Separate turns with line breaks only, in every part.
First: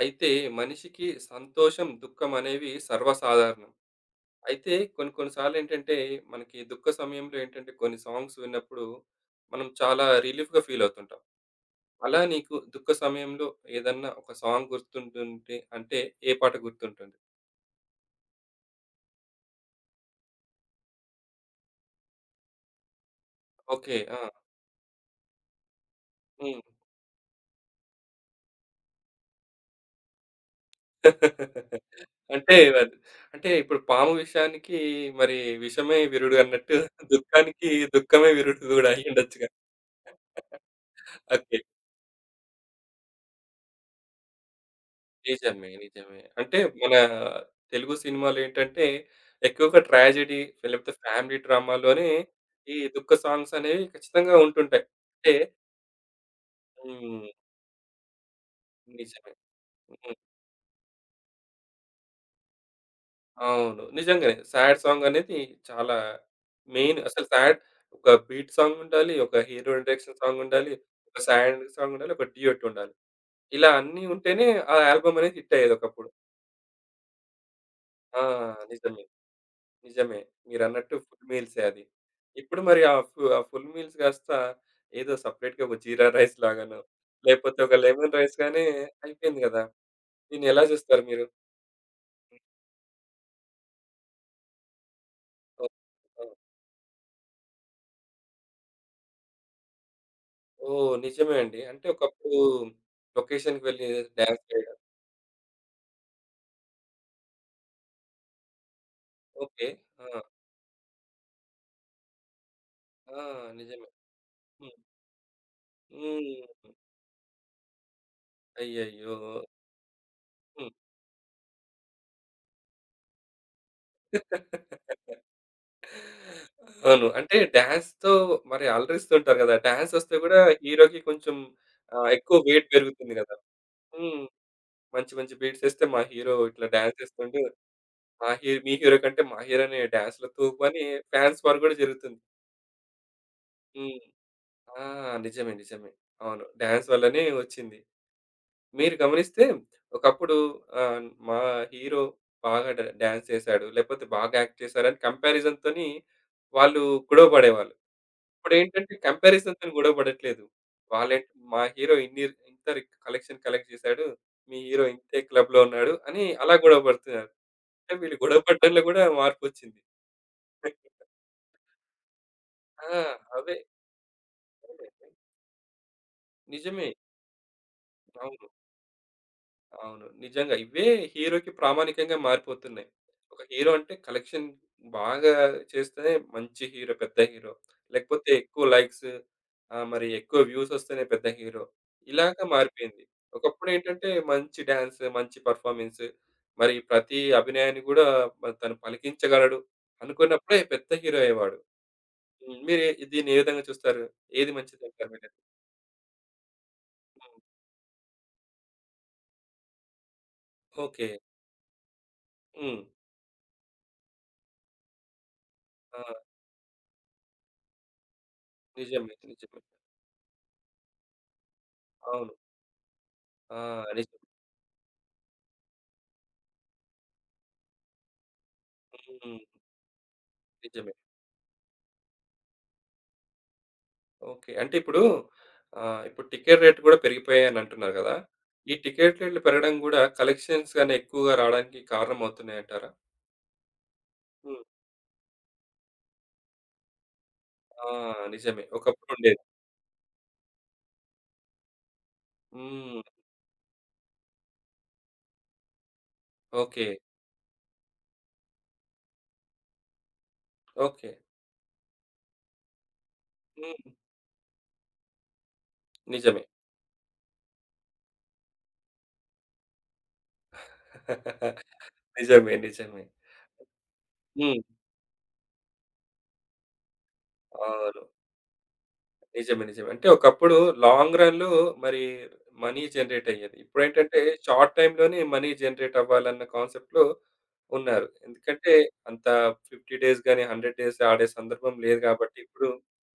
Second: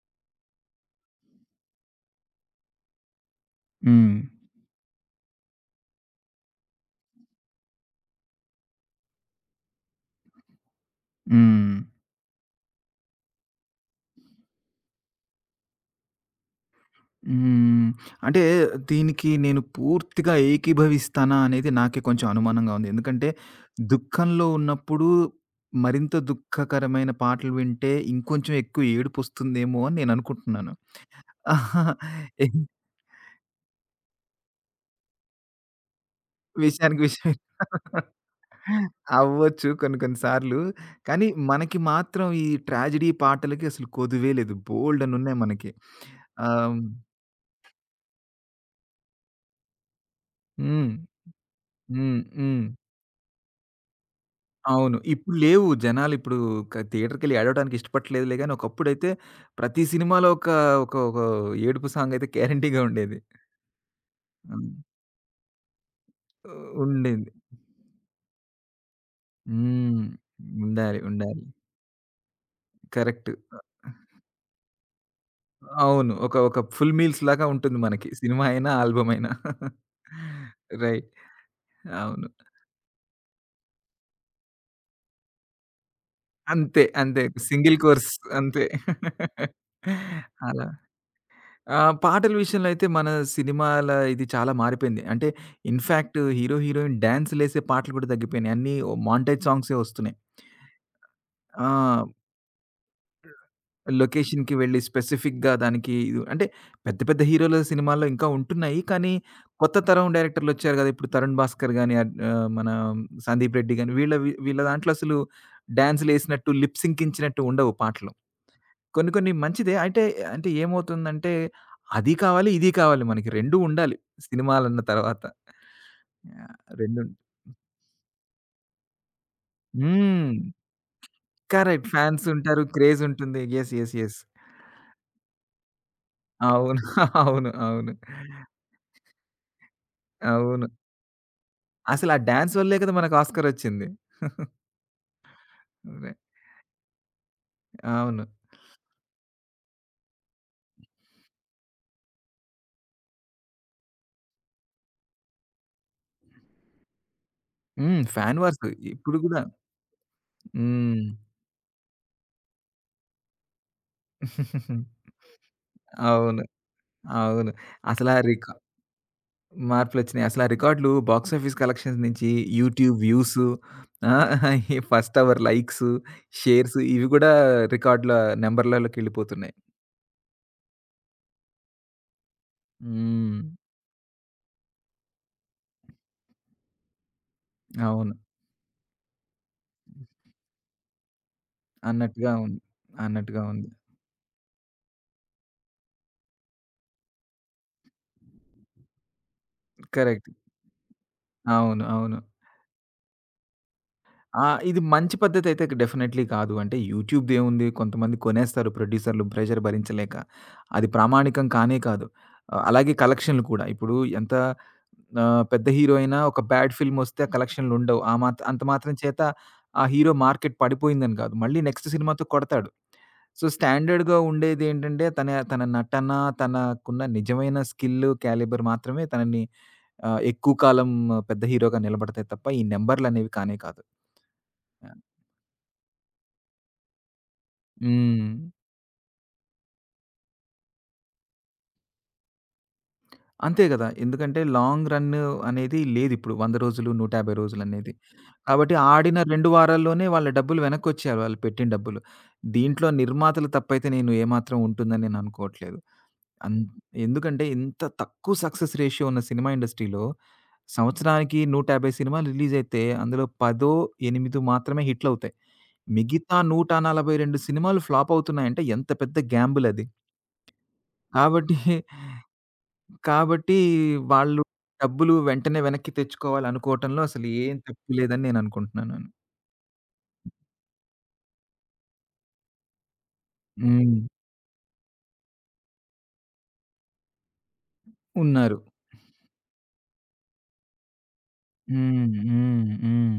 అయితే మనిషికి సంతోషం, దుఃఖం అనేవి సర్వసాధారణం.
హ్మ్.
అయితే కొన్ని కొన్ని సార్లేంటంటే మనకి దుఃఖ సమయంలో ఏంటంటే కొన్ని సాంగ్స్ విన్నప్పుడు మనం చాలా రిలీఫ్‌గా ఫీల్ అవుతుంటాం.
హ్మ్.
అలా నీకు దుఃఖ సమయంలో ఏదన్నా ఒక సాంగ్ గుర్తుంటుంటే అంటే ఏ పాట గుర్తుంటుంది?
హ్మ్. అంటే దీనికి నేను పూర్తిగా ఏకీభవిస్తానా అనేది నాకే కొంచెం అనుమానంగా ఉంది. ఎందుకంటే
ఓకే. ఆ!
దుఃఖంలో ఉన్నప్పుడు మరింత
హ్మ్.
దుఃఖకరమైన పాటలు వింటే ఇంకొంచెం ఎక్కువ ఏడుపొస్తుందేమో అని నేను అనుకుంటున్నాను. ఆహా!
అంటే అది అంటే ఇప్పుడు పాము విషానికి, మరి విషమే విరుడు అన్నట్టు,
విషయానికి విషయం
దుఃఖానికి దుఃఖమే విరుడు గూడా అయ్యుండొచ్చుగా.
అవ్వచ్చు కొన్ని కొన్ని సార్లు. కానీ
ఓకే.
మనకి మాత్రం ఈ ట్రాజడీ పాటలకి అసలు కొదువే లేదు. బోల్డన్ని ఉన్నాయి మనకి.
నిజమే. నిజమే. అంటే
ఆహ్,
మన తెలుగు సినిమాలేంటంటే ఎక్కువగా ట్రాజెడీ,
హ్మ్.
లేకపోతే ఫ్యామిలీ డ్రామాలోనే
హ్మ్. హ్మ్.
ఈ దుఃఖ సాంగ్స్ అనేవి ఖచ్చితంగా ఉంటుంటాయి.
అవును.
అంటే
ఇప్పుడు లేవు. జనాలిప్పుడు
హ్మ్.
థియేటర్‌కెళ్ళి ఏడవడానికి ఇష్టపడట్లేదులే గాని, ఒకప్పుడైతే
నిజమే.
ప్రతి
హ్మ్.
సినిమాలో ఒక ఏడుపు సాంగయితే గ్యారంటీగా ఉండేది.
అవును. నిజంగానే.
హ్మ్.
సాడ్ సాంగ్ అనేది చాలా మెయిన్. అసలు
ఉండేది.
సాడ్, ఒక బీట్ సాంగ్ ఉండాలి. ఒక హీరో
హ్మ్.
ఇంట్రడక్షన్ సాంగ్ ఉండాలి.
ఉండాలి.
ఒక
ఉండాలి.
సాడ్ సాంగ్ ఉండాలి. ఒక డ్యూయెట్ ఉండాలి.
కరెక్ట్.
ఇలా అన్నీ ఉంటేనే ఆ ఆల్బమ్ అనేది హిట్ అయ్యేది ఒకప్పుడు.
అవును. ఒక ఫుల్ మీల్స్ లాగా ఉంటుంది మనకి.
ఆ!
సినిమా అయినా,
నిజమే.
ఆల్బమ్ అయినా.
నిజమే. మీరన్నట్టు
రైట్.
ఫుల్ మీల్సే అది.
అవును.
ఇప్పుడు మరి ఆ ఫు ఆ ఫుల్ మీల్స్ గాస్త ఏదో సెపరేట్‌గా ఒక జీరా రైస్ లాగానో,
అంతే.
లేపోతే ఒక
సింగిల్ కోర్స్
లెమన్ రైస్ గాని
అంతే.
అయిపోయింది గదా! దీన్నెలా
అలా.
జూస్తారు మీరు?
ఆ! పాటల విషయంలో అయితే మన సినిమాల ఇది చాలా మారిపోయింది. అంటే
ఓహ్!
In fact
oh!
హీరో, హీరోయిన్ డాన్స్‌లేసే పాటలు కూడా తగ్గిపోయినాయి. అన్నీ మాంటేజ్ సాంగ్సే వస్తున్నాయి.
ఓహ్! నిజమే అండి.
ఆ!
అంటే ఒకప్పుడు లొకేషన్‌కి వెళ్లి డాన్స్
లొకేషన్‌కి
చేయడం.
వెళ్లి స్పెసిఫిక్‌గా దానికి ఇది అంటే పెద్ద హీరోల సినిమాల్లో ఇంకా ఉంటున్నాయి. కానీ
ఓకే.
కొత్త తరం
ఆ!
డైరెక్టర్‌లొచ్చారు కదా! ఇప్పుడు 'తరుణ్ భాస్కర్' గాని మన
ఆ!
'సందీప్ రెడ్డి'
నిజమే.
గాని వీళ్ళ వీళ్ళ
హ్మ్.
దాంట్లో అసలు
హ్మ్.
డాన్స్‌లేసినట్టు లిప్ సింకించినట్టు ఉండవు పాటలు. కొన్ని
అయ్యయ్యో!
కొన్ని మంచిదే. అంటే,
హ్మ్.
ఏమవుతుందంటే, అది కావాలి, ఇది కావాలి మనకి. 2 ఉండాలి సినిమాలన్న తర్వాత. యాహ్! 2
అవును. అంటే డాన్స్‌తో మరి అలరిస్తుంటారు గదా! డాన్సొస్తే
హ్మ్.
గూడా హీరోకి కొంచెం
కరెక్ట్. ఫ్యాన్స్
ఎక్కువ
ఉంటారు.
వెయిట్
క్రేజ్
పెరుగుతుంది గదా!
ఉంటుంది. యెస్. యెస్. యెస్.
హ్మ్. మంచి మంచి బీట్స్ ఎస్తే మా హీరో ఇట్లా
అవును.
డాన్స్ ఎస్తుంటే
అవును. అవును.
మా హీ మీ హీరో కంటే మా హీరోనే డాన్స్‌లో తోపు
అవును.
అని ఫ్యాన్స్ వార్ గూడా
అసలు ఆ
జరుగుతుంది.
డాన్స్ వల్లే కదా మనకు ఆస్కార్ వచ్చింది!
హ్మ్. ఆ! నిజమే. నిజమే.
అదే.
అవును. డాన్స్ వల్లనే వచ్చింది.
అవును.
మీరు గమనిస్తే ఒకప్పుడు మా హీరో బాగా డాన్స్ చేసాడు, లేకపోతే బాగా యాక్ట్ చేసారని కంపారిజన్‌తోని వాళ్ళు గొడవ పడేవాళ్ళు.
హ్మ్. ఫ్యాన్ వార్స్
ఇప్పుడేంటంటే
ఇప్పుడు గూడా.
కంపారిజన్‌తోని గొడవ పడట్లేదు.
హ్మ్.
వాళ్ళేంటి మా హీరో ఇంత కలెక్షన్ కలెక్ట్ చేశాడు. మీ హీరో ఇంతే క్లబ్‌లో ఉన్నాడు అని
అవును.
అలా గొడవ పడుతున్నారు.
అవును.
అంటే
అసలా
వీళ్ళు గొడవ
రిక
పడడంలో గూడా మార్పొచ్చింది.
మార్పులొచ్చినాయి. అసలా రికార్డులు బాక్స్ ఆఫీస్ కలెక్షన్స్ నుంచి యూట్యూబ్
ఆ!
వ్యూస్
అవే.
ఆ! ఈ
అవే.
ఫస్ట్ అవర్ లైక్స్, షేర్స్
నిజమే.
ఇవి కూడా రికార్డుల
అవును.
నంబర్‌లలోకెళ్ళిపోతున్నాయి.
అవును. నిజంగా ఇవే హీరోకి ప్రామాణికంగా మారిపోతున్నాయి.
హ్మ్.
ఒక హీరో అంటే కలెక్షన్ బాగా చేస్తేనే మంచి హీరో, పెద్ద హీరో.
అవును.
లేకపోతే ఎక్కువ లైక్స్, మరి ఎక్కువ వ్యూస్ వస్తేనే పెద్ద హీరో.
అన్నట్టుగా
ఇలాగా
ఉంది.
మారిపోయింది.
అన్నట్టుగా ఉంది.
ఒకప్పుడేంటంటే మంచి డాన్స్, మంచి పెర్ఫార్మన్స్, మరి ప్రతి అభినయాన్ని గూడా మరి తను పలికించగలడు
కరెక్ట్.
అనుకున్నప్పుడే పెద్ద హీరో అయ్యేవాడు.
అవును.
హ్మ్. మీరు దీన్ని ఏ విధంగా చూస్తారు?
ఆ!
ఏది
ఇది
మంచిదంటారు
మంచి
మీరు?
పద్ధతయితే డెఫినైట్‌లీ కాదు. అంటే
హ్మ్.
యూట్యూబ్‌దేముంది కొంతమంది కొనేస్తారు ప్రొడ్యూసర్‌లు ప్రెషర్ భరించలేక. అది
ఓకే.
ప్రామాణికం కానే కాదు.
హ్మ్.
అలాగే కలెక్షన్‌లు కూడా. ఇప్పుడు ఎంత పెద్ద హీరో
ఆ!
అయినా ఒక బ్యాడ్ ఫిల్మొస్తే ఆ కలెక్షన్‌లుండవు. ఆ మాత్ అంత మాత్రం
నిజమే.
చేత
నిజమే.
ఆ హీరో మార్కెట్ పడిపోయిందని కాదు. మళ్ళీ నెక్స్ట్ సినిమాతో
అవును.
కొడతాడు. సో,
ఆ!
స్టాండర్డ్‌గా
నిజం.
ఉండేదేంటంటే తన తన నటన, తనకున్న నిజమైన స్కిల్, క్యాలిబర్ మాత్రమే
హ్మ్.
తనని ఎక్కువ కాలం
నిజమే.
పెద్ద హీరోగా నిలబడతాయి తప్ప ఈ నంబర్‌లనేవి కానే కాదు.
ఓకే. అంటే ఇప్పుడు ఇప్పుడు టికెట్ రేట్ గూడా పెరిగిపోయాయని అంటున్నారు గదా!
హ్మ్.
ఈ టికెట్ రేట్లు పెరగడం గూడా కలెక్షన్స్ గాని ఎక్కువగా రావడానికి కారణమవుతున్నాయంటారా?
అంతే గదా! ఎందుకంటే
హ్మ్.
లాంగ్ రన్ అనేది లేదిప్పుడు. 100 రోజులు, 150
ఆ!
రోజులనేది.
నిజమే.
కాబట్టి ఆడిన
ఒకప్పుడుండేది.
2 వారాల్లోనే వాళ్ళ డబ్బులు వెనక్కొచ్చేయాలి వాళ్ళు పెట్టిన డబ్బులు. దీంట్లో
హ్మ్.
నిర్మాతలు తప్పైతే నేను ఏమాత్రం ఉంటుందని నేను అనుకోవట్లేదు. అన్
ఓకే.
ఎందుకంటే ఇంత తక్కువ సక్సెస్ రేషియో ఉన్న సినిమా ఇండస్ట్రీలో
ఓకే.
సంవత్సరానికి 150 సినిమాలు రిలీజయితే అందులో 10,
హ్మ్.
8 మాత్రమే హిట్‌లవుతాయి. మిగతా
నిజమే.
142 సినిమాలు ఫ్లాప్ అవుతున్నాయంటే ఎంత పెద్ద గ్యాంబుల్ అది. కాబట్టి
నిజమే. నిజమే.
కాబట్టి వాళ్ళు
హ్మ్.
డబ్బులు వెంటనే వెనక్కి తెచ్చుకోవాలనుకోవటంలో అసలు ఏం తప్పు
అవును.
లేదని నేననుకుంటున్నాను.
నిజమే. నిజమే. అంటే ఒకప్పుడు లాంగ్ రన్‌లో మరి మనీ జనరేట్ అయ్యేది.
హ్మ్.
ఇప్పుడేంటంటే షార్ట్ టైమ్‌లోనే మనీ జనరేట్ అవ్వాలన్న కాన్సెప్ట్‌లో ఉన్నారు.
ఉన్నారు.
ఎందుకంటే అంత 50 డేస్ గాని, 100 డేస్ ఆడే సందర్భం లేదు
హ్మ్.
కాబట్టి
హ్మ్.
ఇప్పుడు
హ్మ్.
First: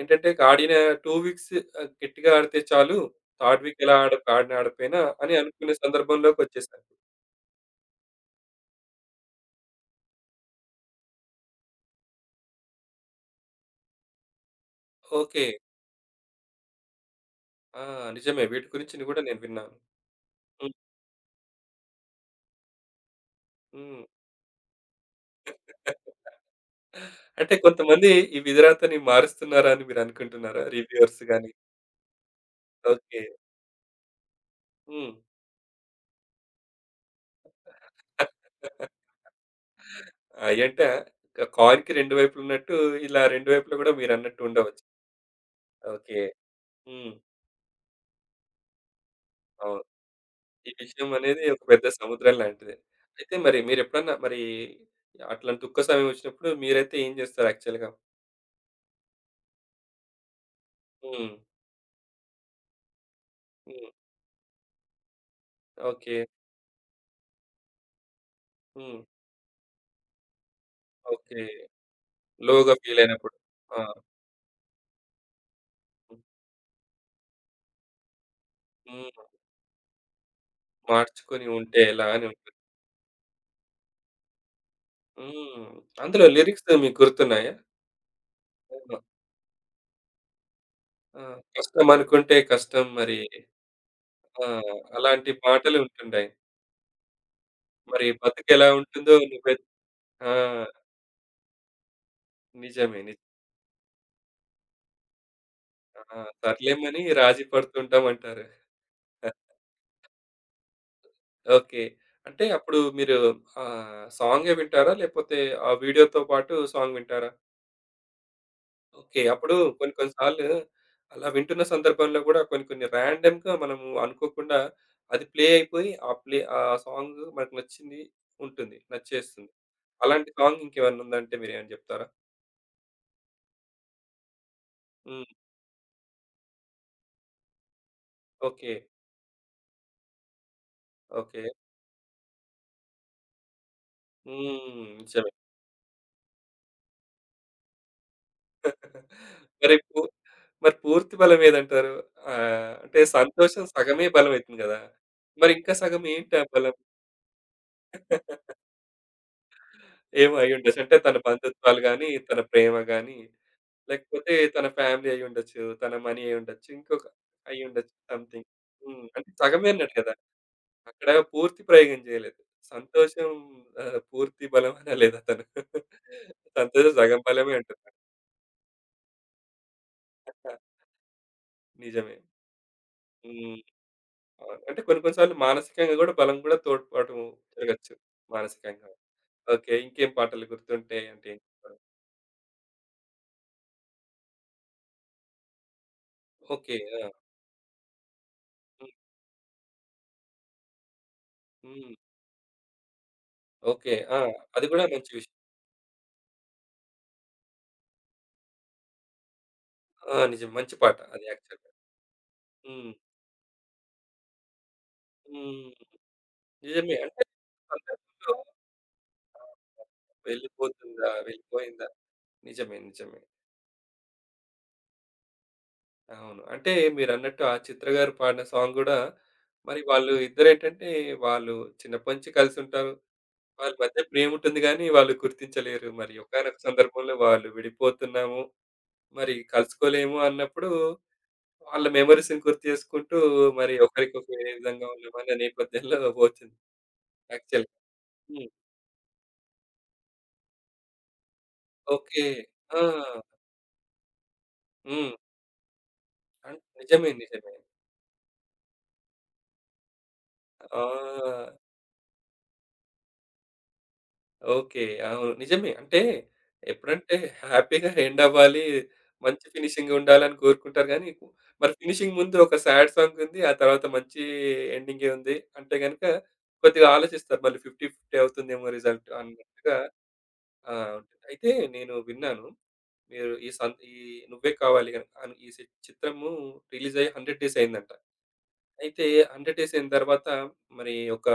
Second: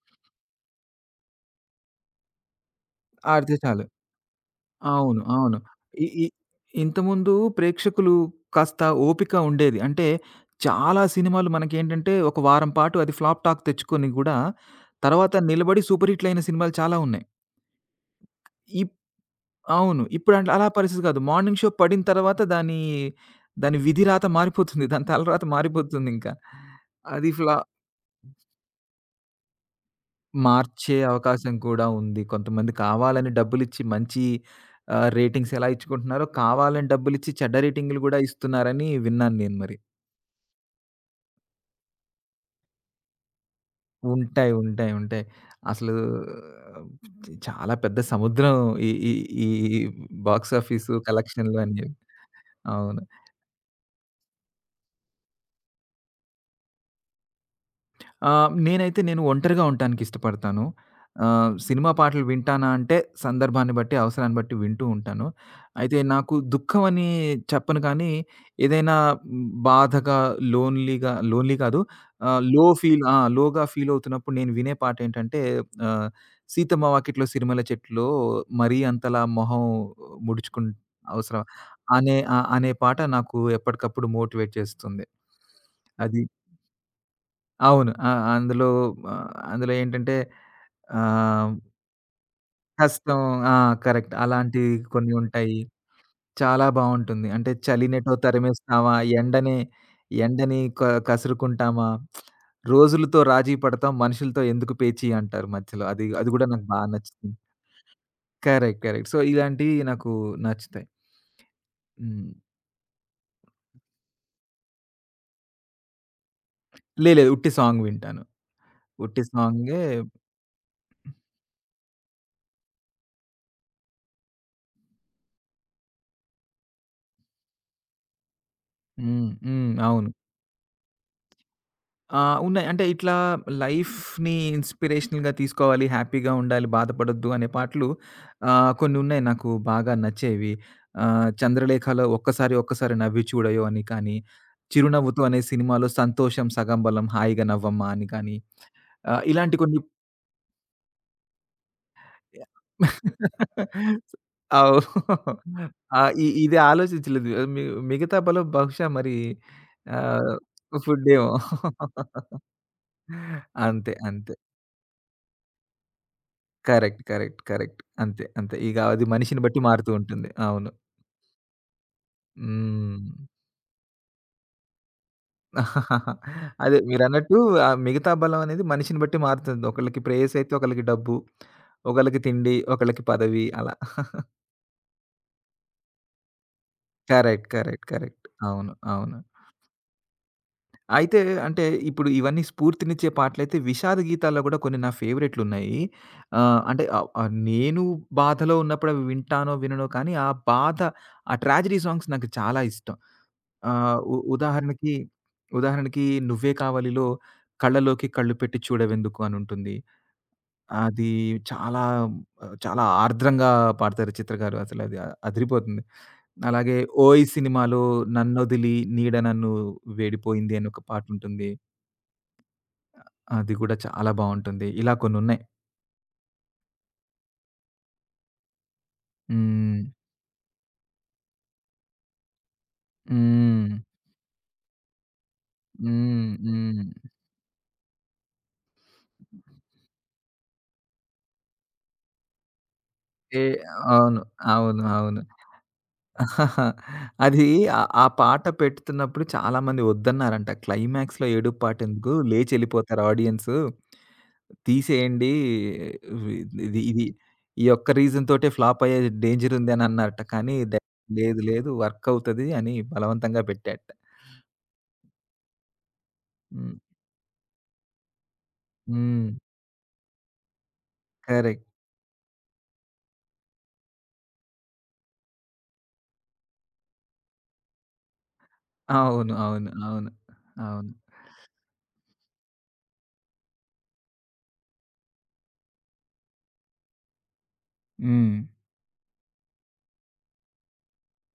ఏంటంటే ఆడిన 2 వీక్స్ గట్టిగా ఆడితే చాలు.
ఆడితే
థర్డ్ వీక్
చాలు.
ఎలా ఆడినా ఆడకపోయినా
అవును.
అని
అవును.
అనుకునే
ఇ ఇ
సందర్భంలోకొచ్చేసారు.
ఇంతకుముందు ప్రేక్షకులు కాస్త ఓపిక ఉండేది. అంటే చాలా సినిమాలు మనకేంటంటే ఒక వారం పాటు అది ఫ్లాప్ టాక్ తెచ్చుకొని గూడా తర్వాత
ఓకే.
నిలబడి సూపర్ హిట్‌లయిన సినిమాలు చాలా ఉన్నాయి.
ఆ! నిజమే. వీటి గురించి కూడా నేను విన్నాను.
అవును. ఇప్పుడు అంట్ల అలా
హ్మ్.
పరిస్థితి కాదు. మార్నింగ్ షో పడిన తర్వాత దాని విధి
హ్మ్.
రాత మారిపోతుంది. దాని తలరాత మారిపోతుందింక. అది
అంటే
ఫ్లా
కొంతమంది ఈ విధురాతని మారుస్తున్నారా అని మీరు అనుకుంటున్నారా?
మార్చే
రివ్యూవర్స్ గాని.
అవకాశం కూడా ఉంది. కొంతమంది
ఓకే.
కావాలని డబ్బులిచ్చి మంచి
హ్మ్.
రేటింగ్స్ ఎలా ఇచ్చుకుంటున్నారో, కావాలని డబ్బులిచ్చి చెడ్డ రేటింగులు గూడా ఇస్తున్నారని విన్నాను నేను మరి.
అయ్యంట క కాయిన్‌కి 2 వైపులున్నట్టు, ఇలా 2 వైపులా గూడా మీరన్నట్టు
ఉంటాయి.
ఉండవచ్చు.
ఉంటాయి. ఉంటాయి. అసలు
ఓకే.
ఆ,
హ్మ్.
చాలా పెద్ద సముద్రం ఈ, ఈ, ఈ
అవును.
బాక్స్
ఈ
ఆఫీసు
విషయం అనేది
కలెక్షన్‌లు
ఒక పెద్ద
అనేవి.
సముద్రం లాంటిదే.
అవును.
అయితే మరి మీరెప్పుడన్నా మరి అట్లాంటి దుఃఖ సమయం ఒచ్చినప్పుడు మీరైతే ఏం జేస్తారు యాక్చువల్‌గా?
నేనైతే నేను ఒంటరిగా ఉండటానికిష్టపడతాను.
హ్మ్.
సినిమా పాటలు వింటానా అంటే సందర్భాన్ని
హ్మ్.
బట్టి, అవసరాన్ని బట్టి వింటూ ఉంటాను. అయితే
ఓకే.
నాకు దుఃఖమని చెప్పను కానీ, ఏదైనా
హ్మ్.
బాధగా,
ఓకే.
లోన్‌లీ కాదు ఆహ్, లో
లోగా
ఫీల్ ఆ!
ఫీలయినప్పుడు.
లోగా
ఆ!
ఫీల్ అవుతున్నప్పుడు నేను వినే పాటేంటంటే ఆహ్, 'సీతమ్మ వాకిట్లో సిరిమల్లె చెట్టులో మరీ అంతలా
హ్మ్.
మొహం ముడుచుకున్ అవసరమా?'
మార్చుకొని ఉంటే ఎలా
అనే
అని
ఆహ్,
ఉంటుంది.
అనే పాట నాకు ఎప్పటికప్పుడు మోటివేట్ చేస్తుంది.
హ్మ్.
అది
అందులో లిరిక్స్ మీకు గుర్తున్నాయా?
అవును. ఆ! అందులో
అవును.
అందులో ఏంటంటే
ఆ!
ఆహ్,
కష్టమనుకుంటే కష్టం మరి.
కష్టం ఆ! కరెక్ట్.
ఆ!
అలాంటివి కొన్ని
అలాంటి
ఉంటాయి.
పాటలు ఉంటుండయి.
చాలా బావుంటుంది. అంటే
మరి
చలినెటో
బతుకెలా
తరిమేస్తామా,
ఉంటుందో నువ్వే.
ఎండని
ఆ!
ఎండని క కసురుకుంటామా,
నిజమే.
రోజులతో రాజీ పడతాం, మనుషులతో ఎందుకు పేచీ అంటారు మధ్యలో. అది
ఆ!
అది గూడా నాకు బా
సర్లేమని
నచ్చుతుంది.
రాజీ పడుతుంటామంటారు.
కరెక్ట్. సో, ఇలాంటివి నాకు నచ్చుతాయి.
ఓకే.
హ్మ్.
అంటే అప్పుడు మీరు సాంగే వింటారా? లేపోతే ఆ వీడియోతో పాటు సాంగ్
లేదు.
వింటారా?
ఉట్టి సాంగ్ వింటాను. ఉట్టి
ఓకే. అప్పుడు
సాంగే
కొన్ని కొన్ని సార్లు అలా వింటున్న సందర్భంలో గూడా కొన్ని కొన్ని ర్యాండమ్‌గా మనము అనుకోకుండా అది ప్లే అయిపోయి, ఆ సాంగ్ మనకు నచ్చింది ఉంటుంది.
హ్మ్.
నచ్చేస్తుంది.
హ్మ్. అవును.
అలాంటి సాంగ్ ఇంకేమన్నా ఉందంటే మీరేమైనా జెప్తారా?
ఆ! ఉన్నాయి. అంటే ఇట్లా లైఫ్‌ని ఇన్‌స్పిరేషనల్‌గా
హ్మ్.
తీసుకోవాలి, హ్యాపీగా ఉండాలి, బాధపడొద్దు అనే పాటలు
ఓకే.
కొన్నున్నాయి నాకు బాగా నచ్చేవి.
ఓకే.
'చంద్రలేఖలో' 'ఒక్కసారి ఒక్కసారి నవ్వి చూడయో' అని కానీ,
హ్మ్.
'చిరునవ్వుతో'
నిజమే.
అనే సినిమాలో 'సంతోషం సగం బలం హాయిగా నవ్వమ్మా' అని కానీ, ఇలాంటి
మరి
కొన్ని
పూ మరి పూర్తి బలం ఏదంటారు? అంటే సంతోషం సగమే బలమైతుంది గదా!
అవు
మరి ఇంకా
ఆ!
సగం
ఇ
ఏంటి ఆ
ఇది
బలం?
ఆలోచించలేదు. మిగతా బలం బహుశా మరి ఆహ్,
ఏమో అయ్యుండొచ్చు. అంటే తన
ఫుడ్డేమో.
బంధుత్వాలు గాని, తన ప్రేమ గాని,
అంతే.
లేకపోతే తన ఫ్యామిలీ అయ్యుండొచ్చు. తన మనీ అయ్యుండొచ్చు.
కరెక్ట్.
ఇంకొక
కరెక్ట్. కరెక్ట్.
అయ్యుండొచ్చు
అంతే.
సంథింగ్.
అంతే. ఇక
హ్మ్.
అది
అంటే
మనిషిని బట్టి
సగమే
మారుతూ
అన్నాడు కదా!
ఉంటుంది. అవును.
అక్కడ పూర్తి ప్రయోగం చేయలేదు.
హ్మ్.
సంతోషం, పూర్తి బలం అనలేదతను.
అదే
సంతోషం సగం
మీరన్నట్టు
బలమే
ఆ
అంటున్నాడు.
మిగతా బలం అనేది మనిషిని బట్టి మారుతుంది. ఒకళ్ళకి ప్రేయస్ అయితే
ఆ!
ఒకళ్ళకి డబ్బు,
నిజమే.
ఒకళ్ళకి తిండి, ఒకళ్ళకి పదవి
హ్మ్.
అలా.
అవును. అంటే కొన్ని కొన్ని సార్లు మానసికంగా గూడా బలం గూడా తోడ్పాటు
కరెక్ట్. కరెక్ట్.
జరగొచ్చు.
కరెక్ట్. అవును.
మానసికంగా.
అవును.
ఓకే. ఇంకేం పాటలు గుర్తుంటాయి
అయితే
అంటే ఏం
అంటే
చెప్తారు?
ఇప్పుడు ఇవన్నీ స్ఫూర్తినిచ్చే పాటలైతే విషాద గీతాల్లో గూడా కొన్ని నా ఫేవరెట్‌లున్నాయి. ఆహ్,
ఓకే.
అంటే ఆహ్,
ఆ!
ఆహ్, నేను బాధలో
హ్మ్.
ఉన్నప్పుడు అవి వింటానో, విననో కానీ ఆ బాధ ఆ ట్రాజడీ
హ్మ్.
సాంగ్స్ నాకు చాలా ఇష్టం.
ఓకే.
ఆహ్, ఉ
ఆ! అది గూడా
ఉదాహరణకి,
మంచి విషయం.
ఉదాహరణకి 'నువ్వే కావాలి'లో కళ్ళలోకి కళ్ళు పెట్టి చూడవెందుకు అనుంటుంది.
ఆ! నిజం. మంచి పాట
అది
అది యాక్చువల్‌గా.
చాలా
హ్మ్.
ఆర్ద్రంగా పాడతారు చిత్ర గారు. అసలది అదిరిపోతుంది.
హ్మ్.
అలాగే
నిజమే. అంటే
'ఓయ్' సినిమాలో
సందర్భంలో
'నన్నొదిలి నీడ నన్ను వేడిపోయింది' అని ఒక
వెళ్ళిపోతుందా?
పాటుంటుంది.
వెళ్ళిపోయిందా? నిజమే. నిజమే.
అది కూడా చాలా బావుంటుంది. ఇలా కొన్నున్నాయి.
అవును. అంటే మీరన్నట్టు ఆ 'చిత్ర' గారు పాడిన సాంగ్ గూడా
హ్మ్.
మరి వాళ్ళు ఇద్దరేంటంటే వాళ్ళు చిన్నప్పటి నుంచి కలిసుంటారు. వాళ్ళ
హ్మ్.
మధ్య ప్రేముంటుంది గానీ వాళ్ళు గుర్తించలేరు. మరి
హ్మ్.
ఒకానొక
హ్మ్.
సందర్భంలో వాళ్ళు విడిపోతున్నాము, మరి కలుసుకోలేము అన్నప్పుడు వాళ్ళ మెమోరీస్‌ని గుర్తు చేసుకుంటూ
ఏ
మరి
అవును.
ఒకరికొకరు ఏ
అవును.
విధంగా
అవును.
ఉన్నామన్న నేపథ్యంలో పోతుంది
ఆహాహా! అది
యాక్చువల్‌గా.
ఆ ఆ పాట
హ్మ్.
పెడుతున్నప్పుడు చాలామంది వద్దన్నారంట. క్లైమాక్స్‌లో ఏడుపు పాటెందుకు
ఓకే. ఆ!
లేచెళ్ళిపోతారు ఆడియన్సు.
హ్మ్.
తీసేయండి. ఇది ఇది
నిజమే. నిజమే.
ఈ ఒక్క రీజన్ తోటే ఫ్లాప్ అయ్యే డేంజర్ ఉంది అని అన్నారట. కానీ డై లేదు
ఆ!
లేదు వర్క్ అవుతది అని బలవంతంగా పెట్టాడట.
ఓకే. అవును. నిజమే. అంటే
హ్మ్.
ఎప్పుడంటే హ్యాపీగా ఎండ్ అవ్వాలి.
హ్మ్.
మంచి ఫినిషింగ్ ఉండాలని కోరుకుంటారు గానీ,
కరెక్ట్.
మరి ఫినిషింగ్ ముందు ఒక సాడ్ సాంగ్ ఉంది. ఆ తర్వాత మంచి ఎండింగే ఉంది. అంటే గనుక కొద్దిగా ఆలోచిస్తారు. మళ్ళీ 50, 50 అవుతుందేమో రిజల్ట్
అవును. అవును.
అన్నట్టుగా.
అవును.
ఆ!
అవును.
ఉంటుంది. అయితే నేను విన్నాను. మీరు ఈ సం ఈ 'నువ్వే కావాలి' గనుక అను ఈ సి చిత్రము రిలీజ్ అయ్యి 100 డేస్ అయిందంట.
హ్మ్.
అయితే 100 డేస్ అయిన తర్వాత మరి ఒక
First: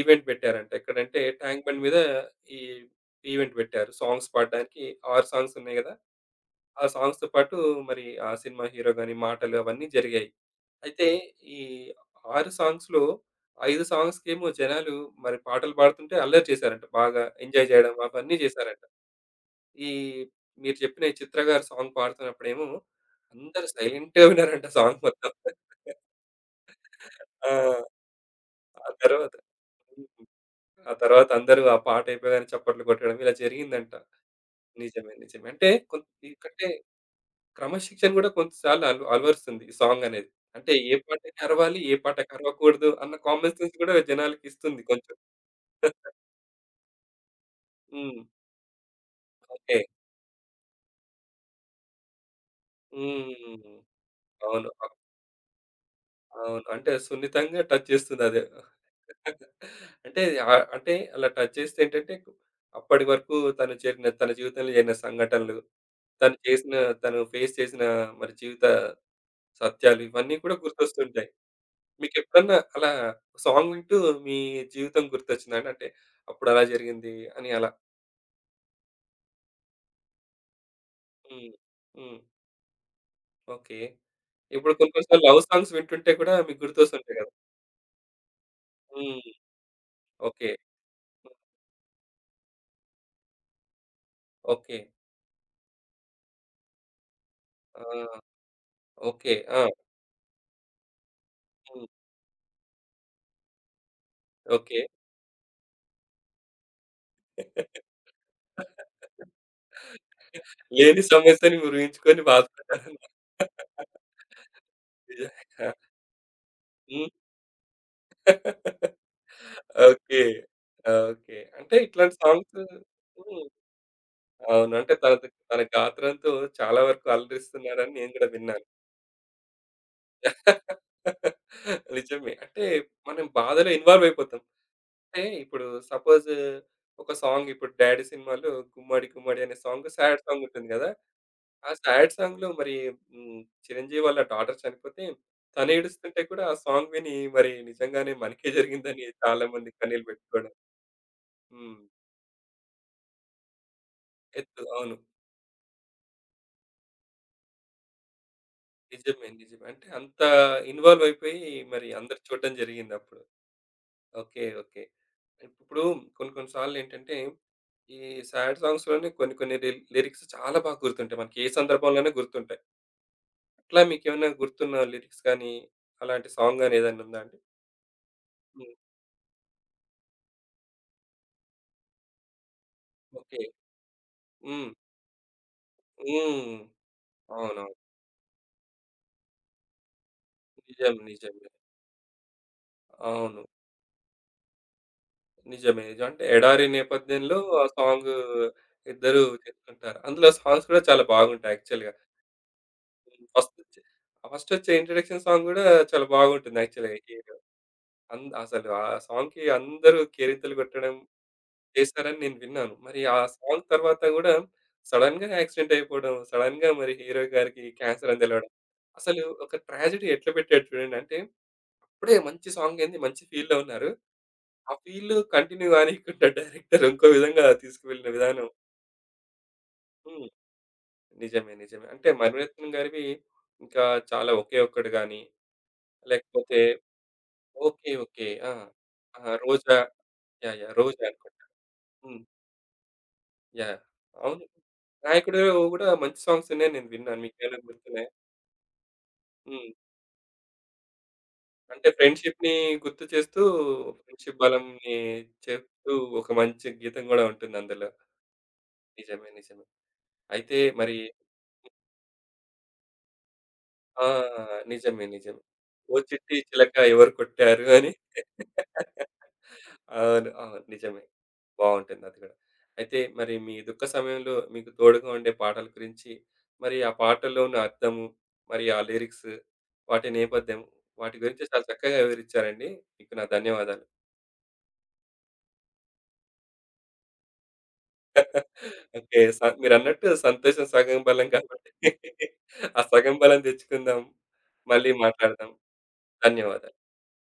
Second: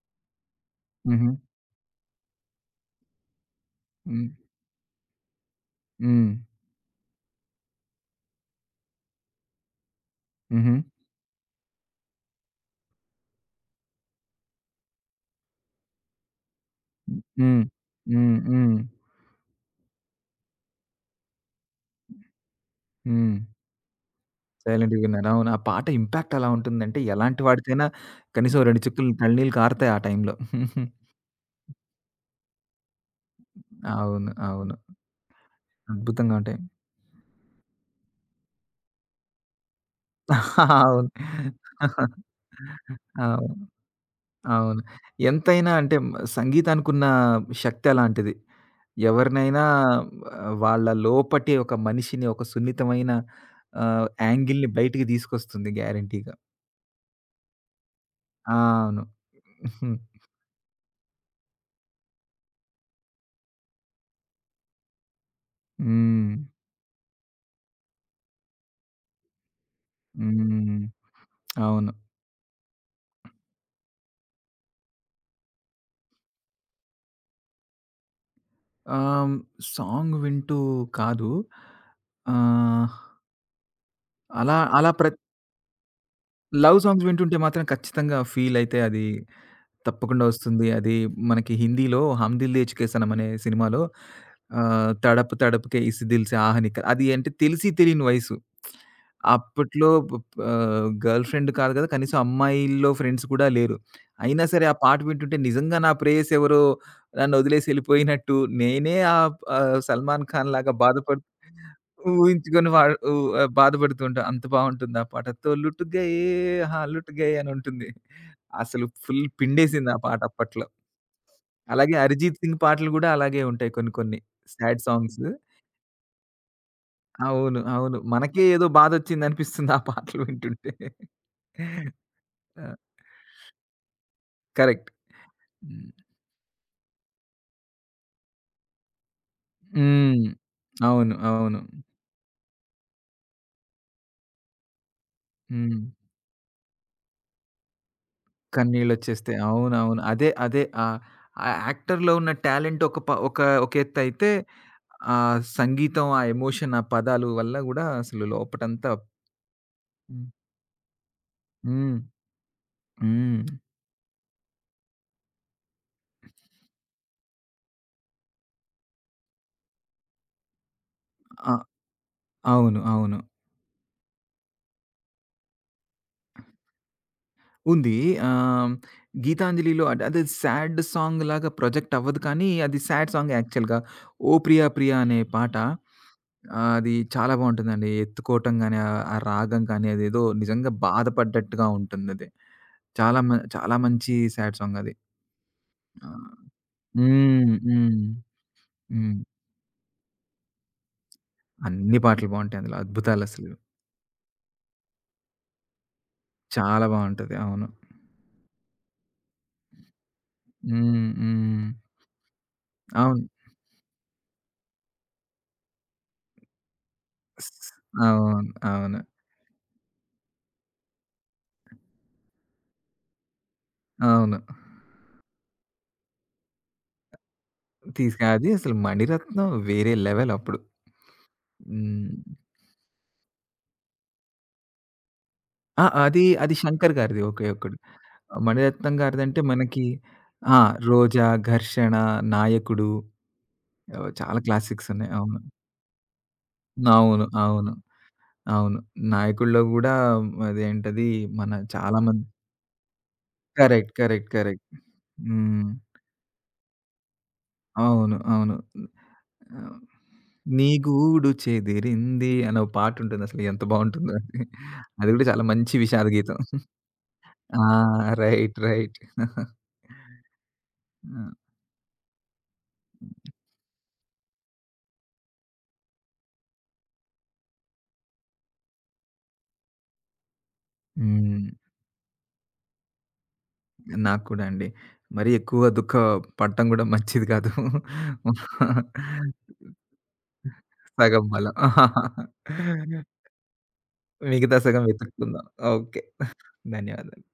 ఈవెంట్ పెట్టారంట. ఎక్కడంటే
హుహు.
ట్యాంక్ బండ్ మీద ఈ ఈవెంట్ పెట్టారు. సాంగ్స్
హ్మ్.
పాడడానికి 6 సాంగ్స్ ఉన్నాయి గదా!
హ్మ్.
ఆ సాంగ్స్‌తో పాటు మరి ఆ సినిమా హీరో గాని మాటలు అవన్నీ జరిగాయి.
హుహు.
అయితే ఈ 6 సాంగ్స్‌లో 5 సాంగ్స్‌కేమో జనాలు మరి పాటలు పాడుతుంటే అల్లరి చేశారంట. బాగా
హ్మ్.
ఎంజాయ్ జేయడం
హ్మ్.
అవన్నీ
హ్మ్. హ్మ్.
జేశారంట. ఈ మీరు చెప్పిన ఈ 'చిత్ర' గారి సాంగ్ పాడుతున్నప్పుడేమో
హ్మ్.
అందరూ సైలెంట్‌గా విన్నారంట
సైలెంట్‌గా
సాంగ్
విన్నాను.
మొత్తం.
అవును. ఆ పాట ఇంపాక్ట్ అలా ఉంటుందంటే, ఎలాంటి
ఆ!
వాడికైనా కనీసం 2
ఆ
చుక్కలు
తర్వాత
కన్నీళ్లు కారుతాయి ఆ
హ్మ్.
టైంలో.
ఆ తర్వాత అందరూ ఆ పాట అయిపోగానే చప్పట్లు కొట్టడం ఇలా జరిగిందంట.
అవును. అవును.
నిజమే. నిజమే. అంటే కొంత
అద్భుతంగా ఉంటాయి.
ఎందుకంటే క్రమశిక్షణ గూడా కొంతసార్లు అలవరుస్తుంది ఈ సాంగ్ అనేది. అంటే ఏ
అవును.
పాటకి అరవాలి, ఏ పాటకి అరవకూడదు అన్న కామన్
అవును.
సెన్స్ గూడా జనాలకి
అవును.
ఇస్తుంది కొంచెం.
ఎంతైనా అంటే సంగీతానికున్న శక్తి
హ్మ్.
అలాంటిది. ఎవరినైనా
ఓకే.
వాళ్ళ లోపటి ఒక మనిషిని ఒక సున్నితమైన
హ్మ్.
యాంగిల్‌ని
అవును.
బయటికి తీసుకొస్తుంది గ్యారంటీగా.
అవును. అంటే సున్నితంగా టచ్ చేస్తుందదే.
అవును. హ్మ్.
అంటే అంటే అలా టచ్ చేస్తే ఏంటంటే అప్పటి వరకు తను చేరిన తన జీవితంలో జరిగిన సంఘటనలు,
హ్మ్.
తను చేసిన తను ఫేస్ చేసిన మరి జీవిత సత్యాలు ఇవన్నీ కూడా
హ్మ్.
గుర్తొస్తుంటాయి.
అవును.
మీకెప్పుడన్నా అలా సాంగ్ వింటూ మీ జీవితం గుర్తొచ్చిందా అండి? అంటే అప్పుడు అలా జరిగింది అని అలా?
ఆహ్, సాంగ్ వింటూ కాదు.
హ్మ్. హ్మ్.
ఆహ్,
ఓకే.
అలా
ఇప్పుడు
అలా
కొన్ని
ప్ర
కొన్ని సార్లు లవ్ సాంగ్స్ వింటుంటే కూడా మీకు
లవ్ సాంగ్స్
గుర్తొస్తుంటాయి కదా!
వింటుంటే మాత్రం ఖచ్చితంగా ఫీలయితే అది
హ్మ్.
తప్పకుండా
ఓకే.
వస్తుంది. అది మనకి హిందీలో 'హమ్ దిల్ దే ఇచ్చుకేసనం' అనే సినిమాలో
ఓకే.
'తడప్ తడప్‌కే ఇస్ దిల్ సే ఆహ్ నిక' అది అంటే తెలిసి
ఆ!
తెలియని వయసు.
ఓకే. ఆ!
అప్పట్లో బ్ గర్ల్ ఫ్రెండ్ కాదు
హ్మ్.
కదా! కనీసం అమ్మాయిల్లో ఫ్రెండ్స్ కూడా లేరు. అయినా సరే ఆ
ఓకే.
పాట వింటుంటే నిజంగా నా ప్రేయసి ఎవరో నన్ను వదిలేసి వెళ్ళిపోయినట్టు నేనే ఆహ్, ఆహ్, 'సల్మాన్ ఖాన్' లాగా
లేని
బాధపడు
సమస్యని మీరు ఊహించుకొని
ఊహించుకొని వా
బాధపడ్డారన్నమాట.
ఉ బాధపడుతూ ఉంటా. అంత బావుంటుంది ఆ పాట.
నిజమే.
'తో
ఆ!
లుట్ గయే హా
హ్మ్.
లుట్ గయే' అని ఉంటుంది. అసలు ఫుల్ పిండేసింది ఆ పాట
ఓకే.
అప్పట్లో.
ఓకే. అంటే
అలాగే
ఇట్లాంటి
'అరిజిత్ సింగ్'
సాంగ్స్.
పాటలు గూడా అలాగే
హ్మ్.
ఉంటాయి కొన్ని కొన్ని.
అవును.
సాడ్
అంటే తన
సాంగ్స్.
తన గాత్రంతో చాలా వరకు
అవును.
అలరిస్తున్నారని
అవును.
నేను గూడా
మనకే
విన్నాను.
ఏదో బాధొచ్చిందనిపిస్తుంది ఆ పాటలు వింటుంటే.
నిజమే. అంటే
ఆ!
మనం బాధలో ఇన్వాల్వ్ అయిపోతాం.
కరెక్ట్.
అంటే ఇప్పుడు సపోజ్ ఒక సాంగ్ ఇప్పుడు 'డాడీ' సినిమాలో 'గుమ్మడి గుమ్మడి' అనే సాంగ్ సాడ్
హ్మ్.
సాంగ్ ఉంటుంది గదా!
అవును.
ఆ సాడ్ సాంగ్‌లో మరి హ్మ్, చిరంజీవి వాళ్ళ డాటర్ చనిపోతే తను
హ్మ్.
ఏడుస్తుంటే కూడా ఆ సాంగ్ విని మరి నిజంగానే మనకే జరిగిందని
కన్నీళ్ళొచ్చేస్తాయి.
చాలా మంది
అవునవును.
కన్నీళ్లు
అదే
పెట్టుకోవడం.
అదే ఆహ్, ఆ
హ్మ్.
యాక్టర్‌లో ఉన్న టాలెంట్ ఒక ఒక ఎత్తయితే,
ఎద్దు. అవును.
ఆ సంగీతం, ఆ ఎమోషన్, ఆ పదాలు వల్ల గూడా అసలు లోపటంతా
నిజమే. నిజమే. అంటే అంత
హ్మ్.
ఇన్వాల్వ్ అయిపోయి మరి
హ్మ్.
అందరూ చూడడం జరిగిందప్పుడు.
హ్మ్.
ఓకే. ఓకే. ఇప్పుడు కొన్ని కొన్ని సార్లేంటంటే, ఈ సాడ్ సాంగ్స్‌లోనే కొన్ని కొన్ని లిరిక్స్ చాలా బాగా గుర్తుంటాయి. మనకి ఏ
అ
సందర్భంలోనే గుర్తుంటాయి.
అవును.
అట్లా మీకేమైనా గుర్తున్న లిరిక్స్ గానీ, అలాంటి సాంగ్ గానీ ఏదైనా ఉందా అండి?
ఉంది. ఆహ్,
హ్మ్.
'గీతాంజలి'లో అంటే అదే సాడ్ సాంగ్‌లాగా ప్రొజెక్ట్ అవ్వదు కానీ, అది సాడ్ సాంగ్
ఓకే.
యాక్చువల్‌గా. 'ఓ ప్రియా
హ్మ్.
ప్రియా' అనే పాట.
హ్మ్.
అది చాలా
అవునవును.
బావుంటుందండి. ఎత్తుకోవటం గాని, ఆ రాగం కానీ అదేదో నిజంగా
నిజం. నిజమే.
బాధపడ్డట్టుగా ఉంటుందది.
అవును.
చాలా మంచి సాడ్ సాంగ్ అది.
నిజమే. నిజం.
ఆ!
అంటే ఎడారి నేపథ్యంలో
హ్మ్.
ఆ
హ్మ్.
సాంగ్
హ్మ్.
ఇద్దరు చేస్తుంటారు. అందులో సాంగ్స్ కూడా చాలా బాగుంటాయి యాక్చువల్‌గా.
అన్ని పాటలు బావుంటాయి అందులో. అద్భుతాలసలు.
ఫస్టొచ్చి ఫస్టొచ్చే ఇంట్రడక్షన్ సాంగ్ గూడా చాలా బాగుంటుంది
చాలా
యాక్చువల్‌గా. ఈ
బావుంటది. అవును.
అసలు ఆ సాంగ్‌కి అందరూ కేరింతలు కొట్టడం
హ్మ్. హ్మ్.
చేశారని నేను విన్నాను. మరి ఆ
అవును.
సాంగ్ తర్వాత గూడా సడెన్‌గా యాక్సిడెంట్ అయిపోవడం, సడెన్‌గా మరి హీరో
స్
గారికి క్యాన్సర్ అని
అవును.
తెలవడం.
అవును.
అసలు ఒక ట్రాజెడీ ఎట్లా పెట్టాడు చూడండి. అంటే అప్పుడే మంచి సాంగ్ అయింది. మంచి ఫీల్‌లో ఉన్నారు.
అవును.
ఆ ఫీల్ కంటిన్యూ కానీయకుండా డైరెక్టర్ ఇంకో విధంగా తీసుకువెళ్ళిన
తీసుక అది
విధానం.
అసలు 'మణిరత్నం' వేరే
హ్మ్.
లెవెల్ అప్పుడు.
నిజమే. నిజమే. అంటే
హ్మ్.
మణిరత్నం గారివి ఇంకా చాలా. ఒకే ఒక్కడు గాని,
ఆ! అది
లేకపోతే.
శంకర్ గారిది ఒకే ఒక్కడు.
ఓకే. ఓకే. ఆ!
'మణిరత్నం'
ఆహా!
గారిదంటే
'రోజా'.
మనకి ఆ!
యాహ్! యాహ్! 'రోజా'
'రోజా',
అనుకుంటా.
'ఘర్షణ',
హ్మ్.
'నాయకుడు'
యాహ్!
చాలా
అవును.
క్లాసిక్స్ ఉన్నాయి.
'నాయకుడు' గూడా మంచి సాంగ్స్ ఉన్నాయని నేను విన్నాను.
అవును.
మీకేమైనా
అవును.
గుర్తున్నాయా?
అవును. 'నాయకుడిలో'
హ్మ్.
గూడా అదేంటది మన
అంటే
చాలా మంది
ఫ్రెండ్‌షిప్‌ని గుర్తు చేస్తూ,
కరెక్ట్. కరెక్ట్.
Friendship
correct.
బలంని
హ్మ్.
చెప్తూ ఒక మంచి గీతం గూడా ఉంటుంది అందులో.
అవును.
నిజమే. నిజమే.
ఆహ్,
అయితే
'నీ
మరి.
గూడు చెదిరింది' అని ఒక పాటుంటుంది అసలు ఎంత
ఆ!
బావుంటుందో అది.
నిజమే.
అది గూడా
నిజమే.
చాలా మంచి
"ఓ
విషాద
చిట్టి
గీతం.
చిలక ఎవరు
ఆ!
కొట్టారు" అని.
రైట్.
అవును. అవును. నిజమే.
ఆ!
బావుంటుంది అది గూడా. అయితే మరి మీ దుఃఖ సమయంలో మీకు తోడుగా ఉండే పాటల గురించి, మరి ఆ పాటల్లో ఉన్న అర్థము, మరి ఆ లిరిక్స్, వాటి నేపథ్యం, వాటి గురించి
హ్మ్.
చాలా చక్కగా వివరించారండి. మీకు నా ధన్యవాదాలు.
నాకు కూడా అండి. మరీ ఎక్కువ దుఃఖ పడటం కూడా మంచిది కాదు.
ఓకే. మీరన్నట్టు సంతోషం సగం
సగం
బలం
బలం.
కాబట్టి, ఆ సగం బలం తెచ్చుకుందాం.
మిగతా సగం
మళ్ళీ
వెతుక్కుందాం.
మాట్లాడదాం.
ఓకే.
ధన్యవాదాలు.
ధన్యవాదాలు.